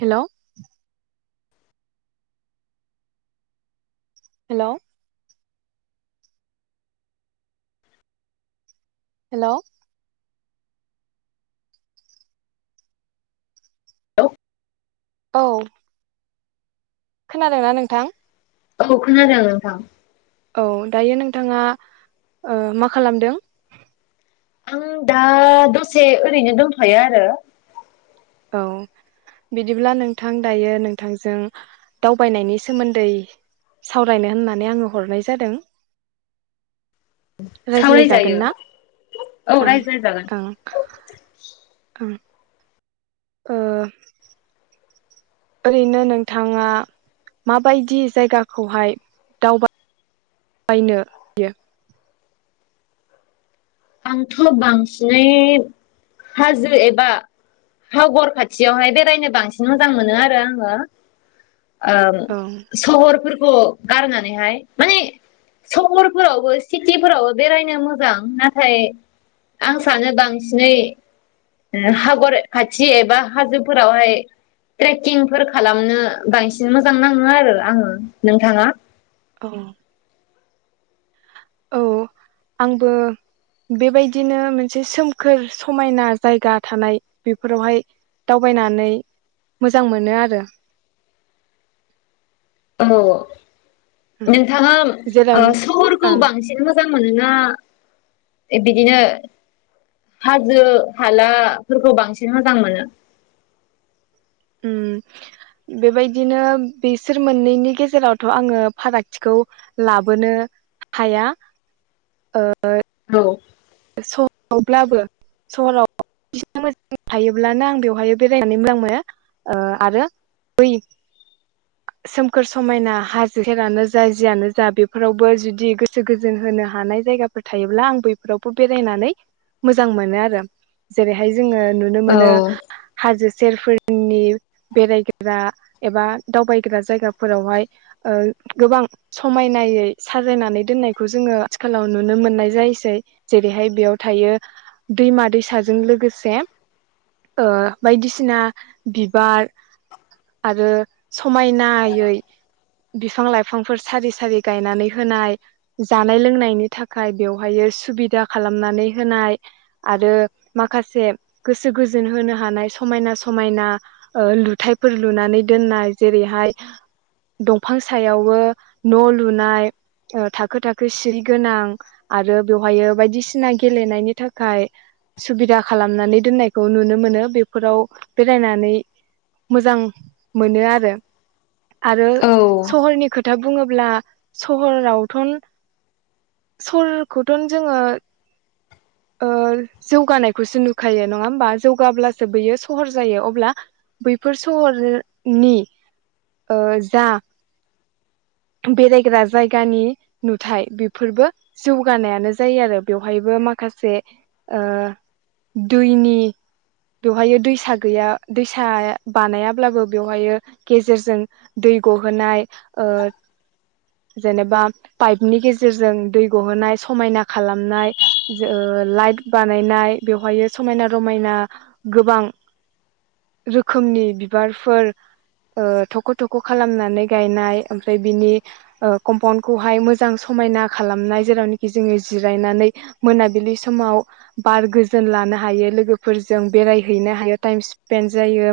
हेल'। Hello. Hello. लौ। औ। खोनादोंना नोंथां? औ खोनादों नोंथां। औ दायो नोंथाङा ओ मा खालामदों? आङो दा दसे ओरैनो दंथ'यो आरो औ बिदिब्ला नोंथां दायो नोंथांजों दावबायनायनि सोमोन्दै सावरायनो होननानै आङो हरनाय जादों। सावरायजायो रायज्लायजागोन ना औ ओं रायज्लायजागोन ओं ओं। ओ ओरैनो नोंथाङा माबायदि जायगाखौहाय दावबा बायनो हायो? आंथ' बांसिनै हाजो एबा सागर खाथियावहाय बेरायनो बांसिन मोजां मोनो आरो आङो। ओ औ सगर फोर खौ गारनानैहाय माने सहरफोरावबो सिटिफोरावबो बेरायनो मोजां ना थाय आं सानो बांसिनै हागर खाथि एबा हाजोफोरावहाय ट्रेकिंफोर खालामनो बांसिन मोजां नाङो आरो आङो नोंथाङा? औ औ आंबो बेबायदिनो मोनसे सोमखोर समायना जायगा थानाय बेफोरावहाय दावबायनानै मोजां मोनो आरो। औ। उम नोंथाङा ओ जेराव सहरखौ ओं बांसिन मोजां मोनोना बिदिनो हाजो हालाफोरखौ बांसिन मोजां मोनो? उम बेबायदिनो बिसोर मोननैनि गेजेरावथ' आङो फारागथिखौ लाबोनो हाया ओ औ। सहरावब्लाबो सहराव मोजां थायोब्लानो आं बेवहाय बेरायनानै मोजां मोनो ओ आरो बै सोमखोर समायना हाजो सेरानो जा जियानो जा बेफोरावबो जुदि गोसो गोजोन होनो हानाय जायगाफोर थायोब्ला आं बैफोराव बेरायनानै मोजां मोनो आरो जेरैहाय जोङो नुनो औ मोनो हाजो सेरफोरनि बेरायग्रा एबा दावबायग्रा जायगाफोरावहाय ओ गोबां समायनायै साजायनानै दोननायखौ जोङो आथिखालाव नुनो मोननाय जायोसै। जेरैहाय बेयाव थायो दैमा दैसाजों लोगोसे ओ बायदिसिना बिबार आरो समायनायै बिफां लाइफांफोर सारि सारि गायनानै होनाय जानाय लोंनायनि थाखाय बेवहायो सुबि दा खालामनानै होनाय आरो माखासे गोसो गोजोन होनो हानाय समायना समायना ओ लुथाइफोर लुनानै दोननाय जेरैहाय दंफां सायावबो न' लुनाय ओ थाखो थाखो सिरि गोनां आरो बेवहायो बायदिसिना गेलेनायनि थाखाय सुबिदा खालामनानै दोननायखौ नुनो मोनो। बेफोराव बेरायनानै मोजां मोनो आरो आरो औ सहरनि खोथा बुङोब्ला सहरावथन सहरखौथन जोङो ओ जौगानायखौसो नुखायो नङा होमबा जौगाब्लासो बैयो सहर जायो अब्ला बैफोर सहर नि ओ जा बेरायग्रा जायगानि नुथाय बेफोरबो जौगानायानो जायो आरो बेवहायबो माखासे ओ दैनि बेवहाय दैसा गैया दैसा बानायाब्लाबो बेवहायो गेजेरजों दै गहोनाय ओ जेनेबा पाइपनि गेजेरजों दै गहोनाय समायना खालाम नाय ओ लाइत बानायनाय बेवहायो समायना रमायना गोबां रोखोमनि बिबारफोर ओ थख' थख' खालामनानै गायनाय ओमफ्राय बिनि ओ कम्पाउन्दखौहाय मोजां समायना खालामनाय जेरावनोखि जोंनि जिरायनानै मोनाबिलि समाव बार गोजोन लानो हायो लोगोफोरजों बेरायहैनो हायो टाइम स्पेन जायो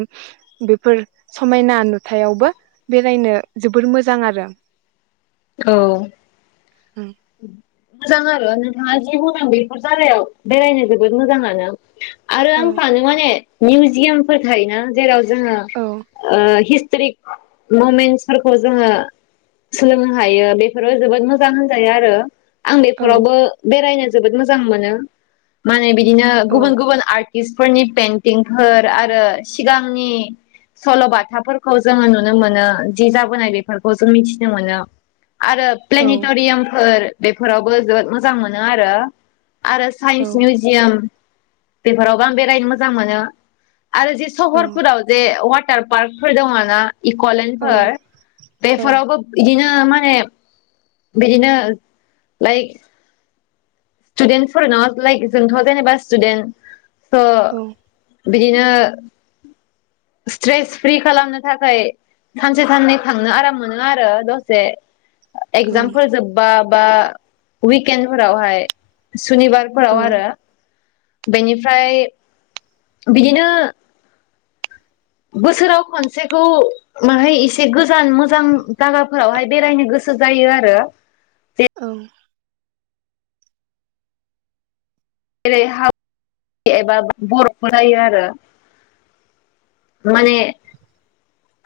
बेफोर समायना नुथायावबो बेरायनो जोबोर मोजां आरो औ मोजां आरो [unintelligible] जि मोजां बेफोर जागायाव बेरायनो जोबोद मोजाङानो। आरो औ आं सानो माने मिउजियामफोर थायो ना जेराव जोङो औ ओ हिस स्ट्रि ममेन्टसफोरखौ जोङो सोलोंनो हायो बेफोरो जोबोद मोजां होनजायो आरो आं औ बेफोरावबो बेरायनो जोबोद मोजां मोनो माने बि दिनो औ गुबुन गुबुन आर्ट र्टिस्टफोरनि पेइन्टिंफोर आरो सिगांनि सल'बाथाफोरखौ जोङो नुनो मोनो जि जाबोनाय बेफोरखौ जों मिथिनो मोनो। आरो औ प्लेनिटरियामफोर बेफोरावबो जोबोद मोजां मोनो आरो आरो साइन्स औ मिउजियाम बेफोरावबो आं बेरायनो मोजां मोनो। आरो जे औ सहरफोराव जे [unintelligible] [unintelligible] पार्कफोर दङ' ना औ इक'लेनफोर औ बेफोरावबो इदिनो [unintelligible] [unintelligible] बिदिनो [unintelligible] स्टुदेन्टफोर न लाइक जोंथ' जेनेबा स्टुदेन्ट हो औ बिदिनो स्ट्रेस फ्रि खालामनो थाखाय सानसे साननै थांनो आराम मोनो आरो दसे औ एक्जामफोर जोब्बा बा उइकेन फोरावहाय सुनिबारफोराव औ आरो बेनिफ्राय बिदिनो बोसोराव खनसेखौ माहाय एसे गोजान मोजां जागाफोरावहाय बेरायनो गोसो जायो आरो औ जेरै हाब एबा बर'खौ रायो आरो माने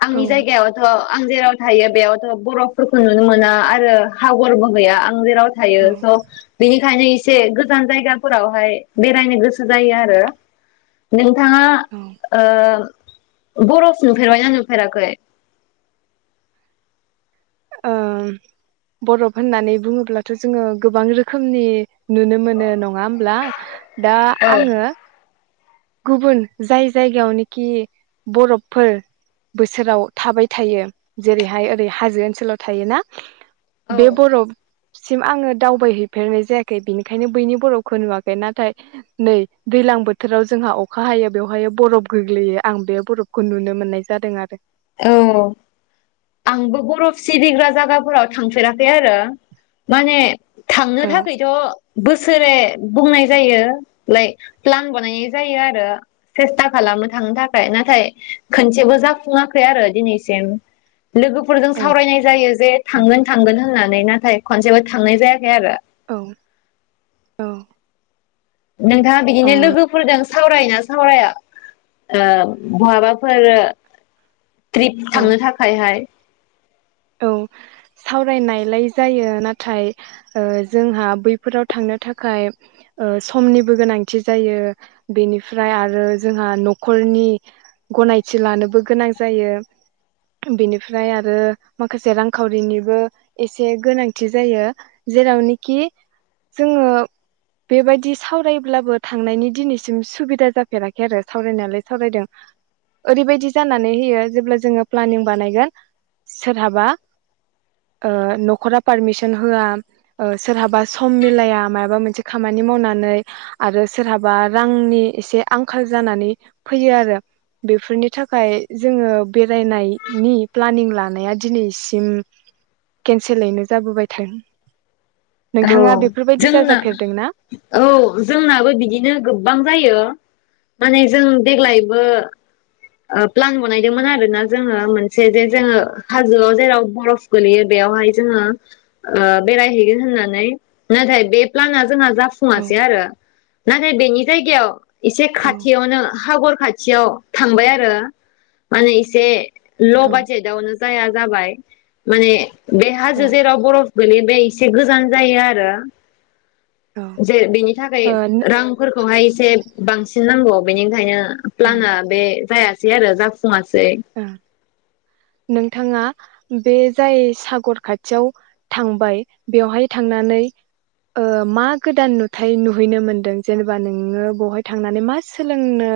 आंनि औ जायगायावथ' आं जेराव थायो बेयावथ' बर'फोरखौ नुनो मोना आरो हागरबो गैया आं जेराव थायो औ स बेनिखायनो से गोजान जायगाफोरावहाय बेरायनो गोसो जायो आरो नों थाङा ओम ओ बरफ नुफेरबायना नुफेराखै? ओ बरफ होननानै बुङोब्लाथ जोङो गोबां रोखोमनि नुनो मोनो न ङा होब्ला दा आङो गुबुन जाय जायगायावनोखि बरफफोर बोसोराव थाबाय थायो जेरैहाय ओरै हाजो ओनसोलाव थायोना औ बे बरफ सिम आङो दावबायहैफेरनाय जायाखै बिनिखायनो बैनि बरफखौ नुवाखै नाथाय नै दैलां बोथोराव जोंहा अखा हायो बेवहाय बरफ गोग्लैयो आं बे बरफखौ नुनो मोननाय जादों आरो औ आंबो बरफ सिरिग्रा जागाफोराव थांफेराखै आरो माने थांनो औ थाखायथ बोसोरे बुंनाय जायो लाइक प्लान बानायनाय जायो आरो सेस्था खालामो थांनो थाखाय नाथाय खोनसेबो जाफुङा खै आरो दिनैसिम लोगोफोरजों सावरायनाय जायो जे थांगोन थांगोन होननानै ना थाय खनसेबो थांनाय जायाखै आरो। औ नोंथाङा बिदिनो ओम लोगोफोरदों सावरायोना सावराया ओ बहाबाफोर ट्रिप औ थांनो थाखायहाय? औ सावरायनायलाय जायो नाथाय ओ जोंहा बैफोराव थांनो थाखाय ओ समनिबो गोनांथि जायो बेनिफ्राय आरो जोंहा न'खरनि गनायथि लानोबो गोनां जायो बेनिफ्राय आरो माखासे रांखावरिनिबो एसे गोनांथि जायो जेरावनोखि जोङो बेबायदि सावरायोब्लाबो थांनायनि दिनैसिम सुबिदा जाफेराखै आरो सावरायनायालाय सावरायदों। ओरैबायदि जानानै होयो जेब्ला जोङो प्लानिं बानायगोन सोरहाबा ओ नखरा पारमिसन होआ ओ सोरहाबा सम मिलाया मायबा मोनसे खामानि मावनानै आरो सोरहाबा रांनि एसे आंखाल‌ जानानै फैयो‌ आरो। बेफोरनि थाखाय जोङो बेरायनायनि प्लानिं ला नाया दिनैसिम केनसेलैनो जाबोबाय थायो। औ जोंना ना औ जोंनाबो बिदिनो गोबां जायो। माने जों देग्लायबो ओ प्लान बनायदोंमोन आरो ना जोङो मोनसे जे जोङो हाजोआव जेराव बरफ गोलैयो बेयावहाय जोङो ओ बेरायहैगोन होननानै। नाथाय बे प्लाना जोंहा औ जाफुंआसै आरो। नाथाय बेनि जायगायाव एसे औ खाथियावनो हागर खा थियाव थांबाय आ रो। माने इसे ल' औ बादजेदावनो जाया जाबाय माने बे औ हाजो जेराव बरफ गोलैयो बे एसे गोजान जायो आरो। जे बेनि थाखाय रांफोरखौहाय एसे बांसि नांगौ बेनिखायनो ओ प्लाना बे जाया सै आरो जा फुङासै। ओ नोंथाङा बे जाय सागर खाथियाव थांबाय बेवहाय थांनानै ओ मा गोदान नुथाय नुहैनो मोनदों? जेनेबा नोङो बेवहाय थांनानै मा सोलोंनो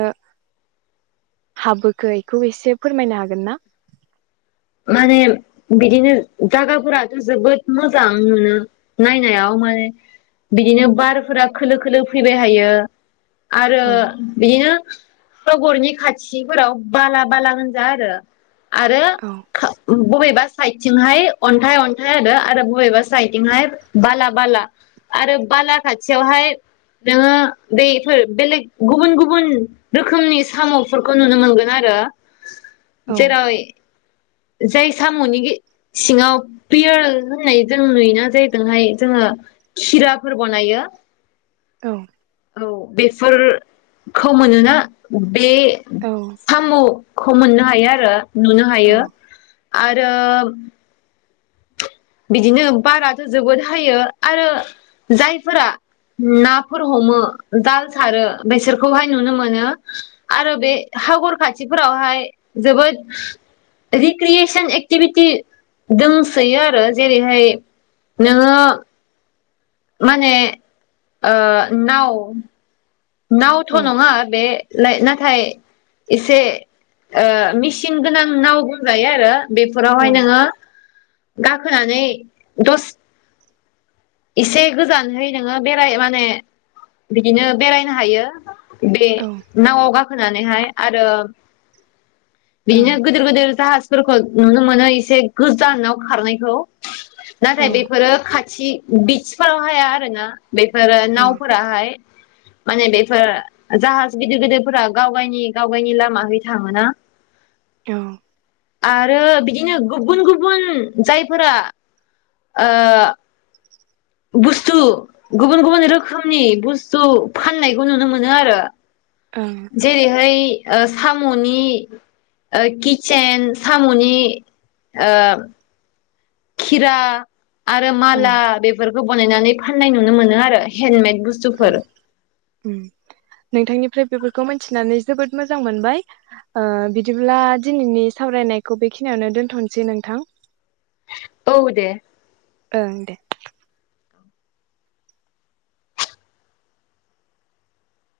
हाबोखो एखौ एसे फोरमायनो हागोन ना? माने बिदिनो जायगाफोराथ' जोबोद मोजां मोनो नायनायाव माने बिदिनो बारफोरा खोलो खोलो फैबाय हायो। आरो औ बेदिनो हागरनि खाथिफोराव बाला बाला गोजा आरो। आरो औ खा बबेबा साइदथिंहाय अन्थाइ अन्थाइ आरो। आरो बबेबा साइडथिंहाय बाला बाला। आरो बाला खाथियावहाय नोङो बैफोर बेलेग गुबुन गुबुन रोखोमनि साम'फोरखौ नुनो मोनगोन आरो। औ जेरै जाय साम'नि गे सिङाव पियार होननाय जों नुयोना जायदोंहाय जोङो खिराफोर बनायो। औ। औ बेफोरखौ मोनोना बे औ सामु खौ मोननो हायो आरो नु नो औ हायो। आरो बिदिनो बाराथ' जोबोद हायो आरो जायफोरा नाफोर हमो जाल सारो बेसोरखौहाय नुनो मोनो आरो बे हागर खाथिफोरावहाय जोबोद रिक्रियेसन एक्टिभिटि दंसोयो आरो। जेरैहाय नोङो माने ओ नाव औ नावथ' ओं नङा बे लाइ नाथाय एसे ओ मेचिन गोनां नाव बुंजायो आरो। बेफोरावहाय नोङो गाखोनानै दस एसे गोजानहै नोङो बेराय माने बिदिनो बेरायनो हायो। बेे नाव आव गा होनानैहाय आरो। औ बिनो गोदोर गोदोर जा फोरखौ नुनो मोनो एसे गोजानाव खारनायखौ। नाथाय ओं बेफोरो खा [unintelligible] बिसफोराव हाया आरो ना। बेफोरो नावफोराहाय। माने बेफोर जाहाज गिदिर गिदिरफोरा गावगायनि गावगायनि लामा हैथा मोना। औ। आरो बिदिनो गुबुन गुबुन जायफोरा ओ बुस्थु गुबुन गुबुन रोखोमनि बुस्थु फाननायखौ नुनो मोनो आरो। जेरैहाय ओ साम'नि ओ किटचेन साम'नि ओ खिरा। आरो ओं माला बेफोरखौ बानायनानै। फाननाय नुनो मोनो आरो हेन्दमेद। बुस्थुफोर [unintelligible] नोंथांनि फ्राय बेफोरखौ मोनथिनानै जोबोद मोजां मोनबाय ओ बिदिब्ला दिनैनि सावरायनायखौ बेखिनियावनो दोनथ'नोसै नोंथां। औ दे। ओं दे।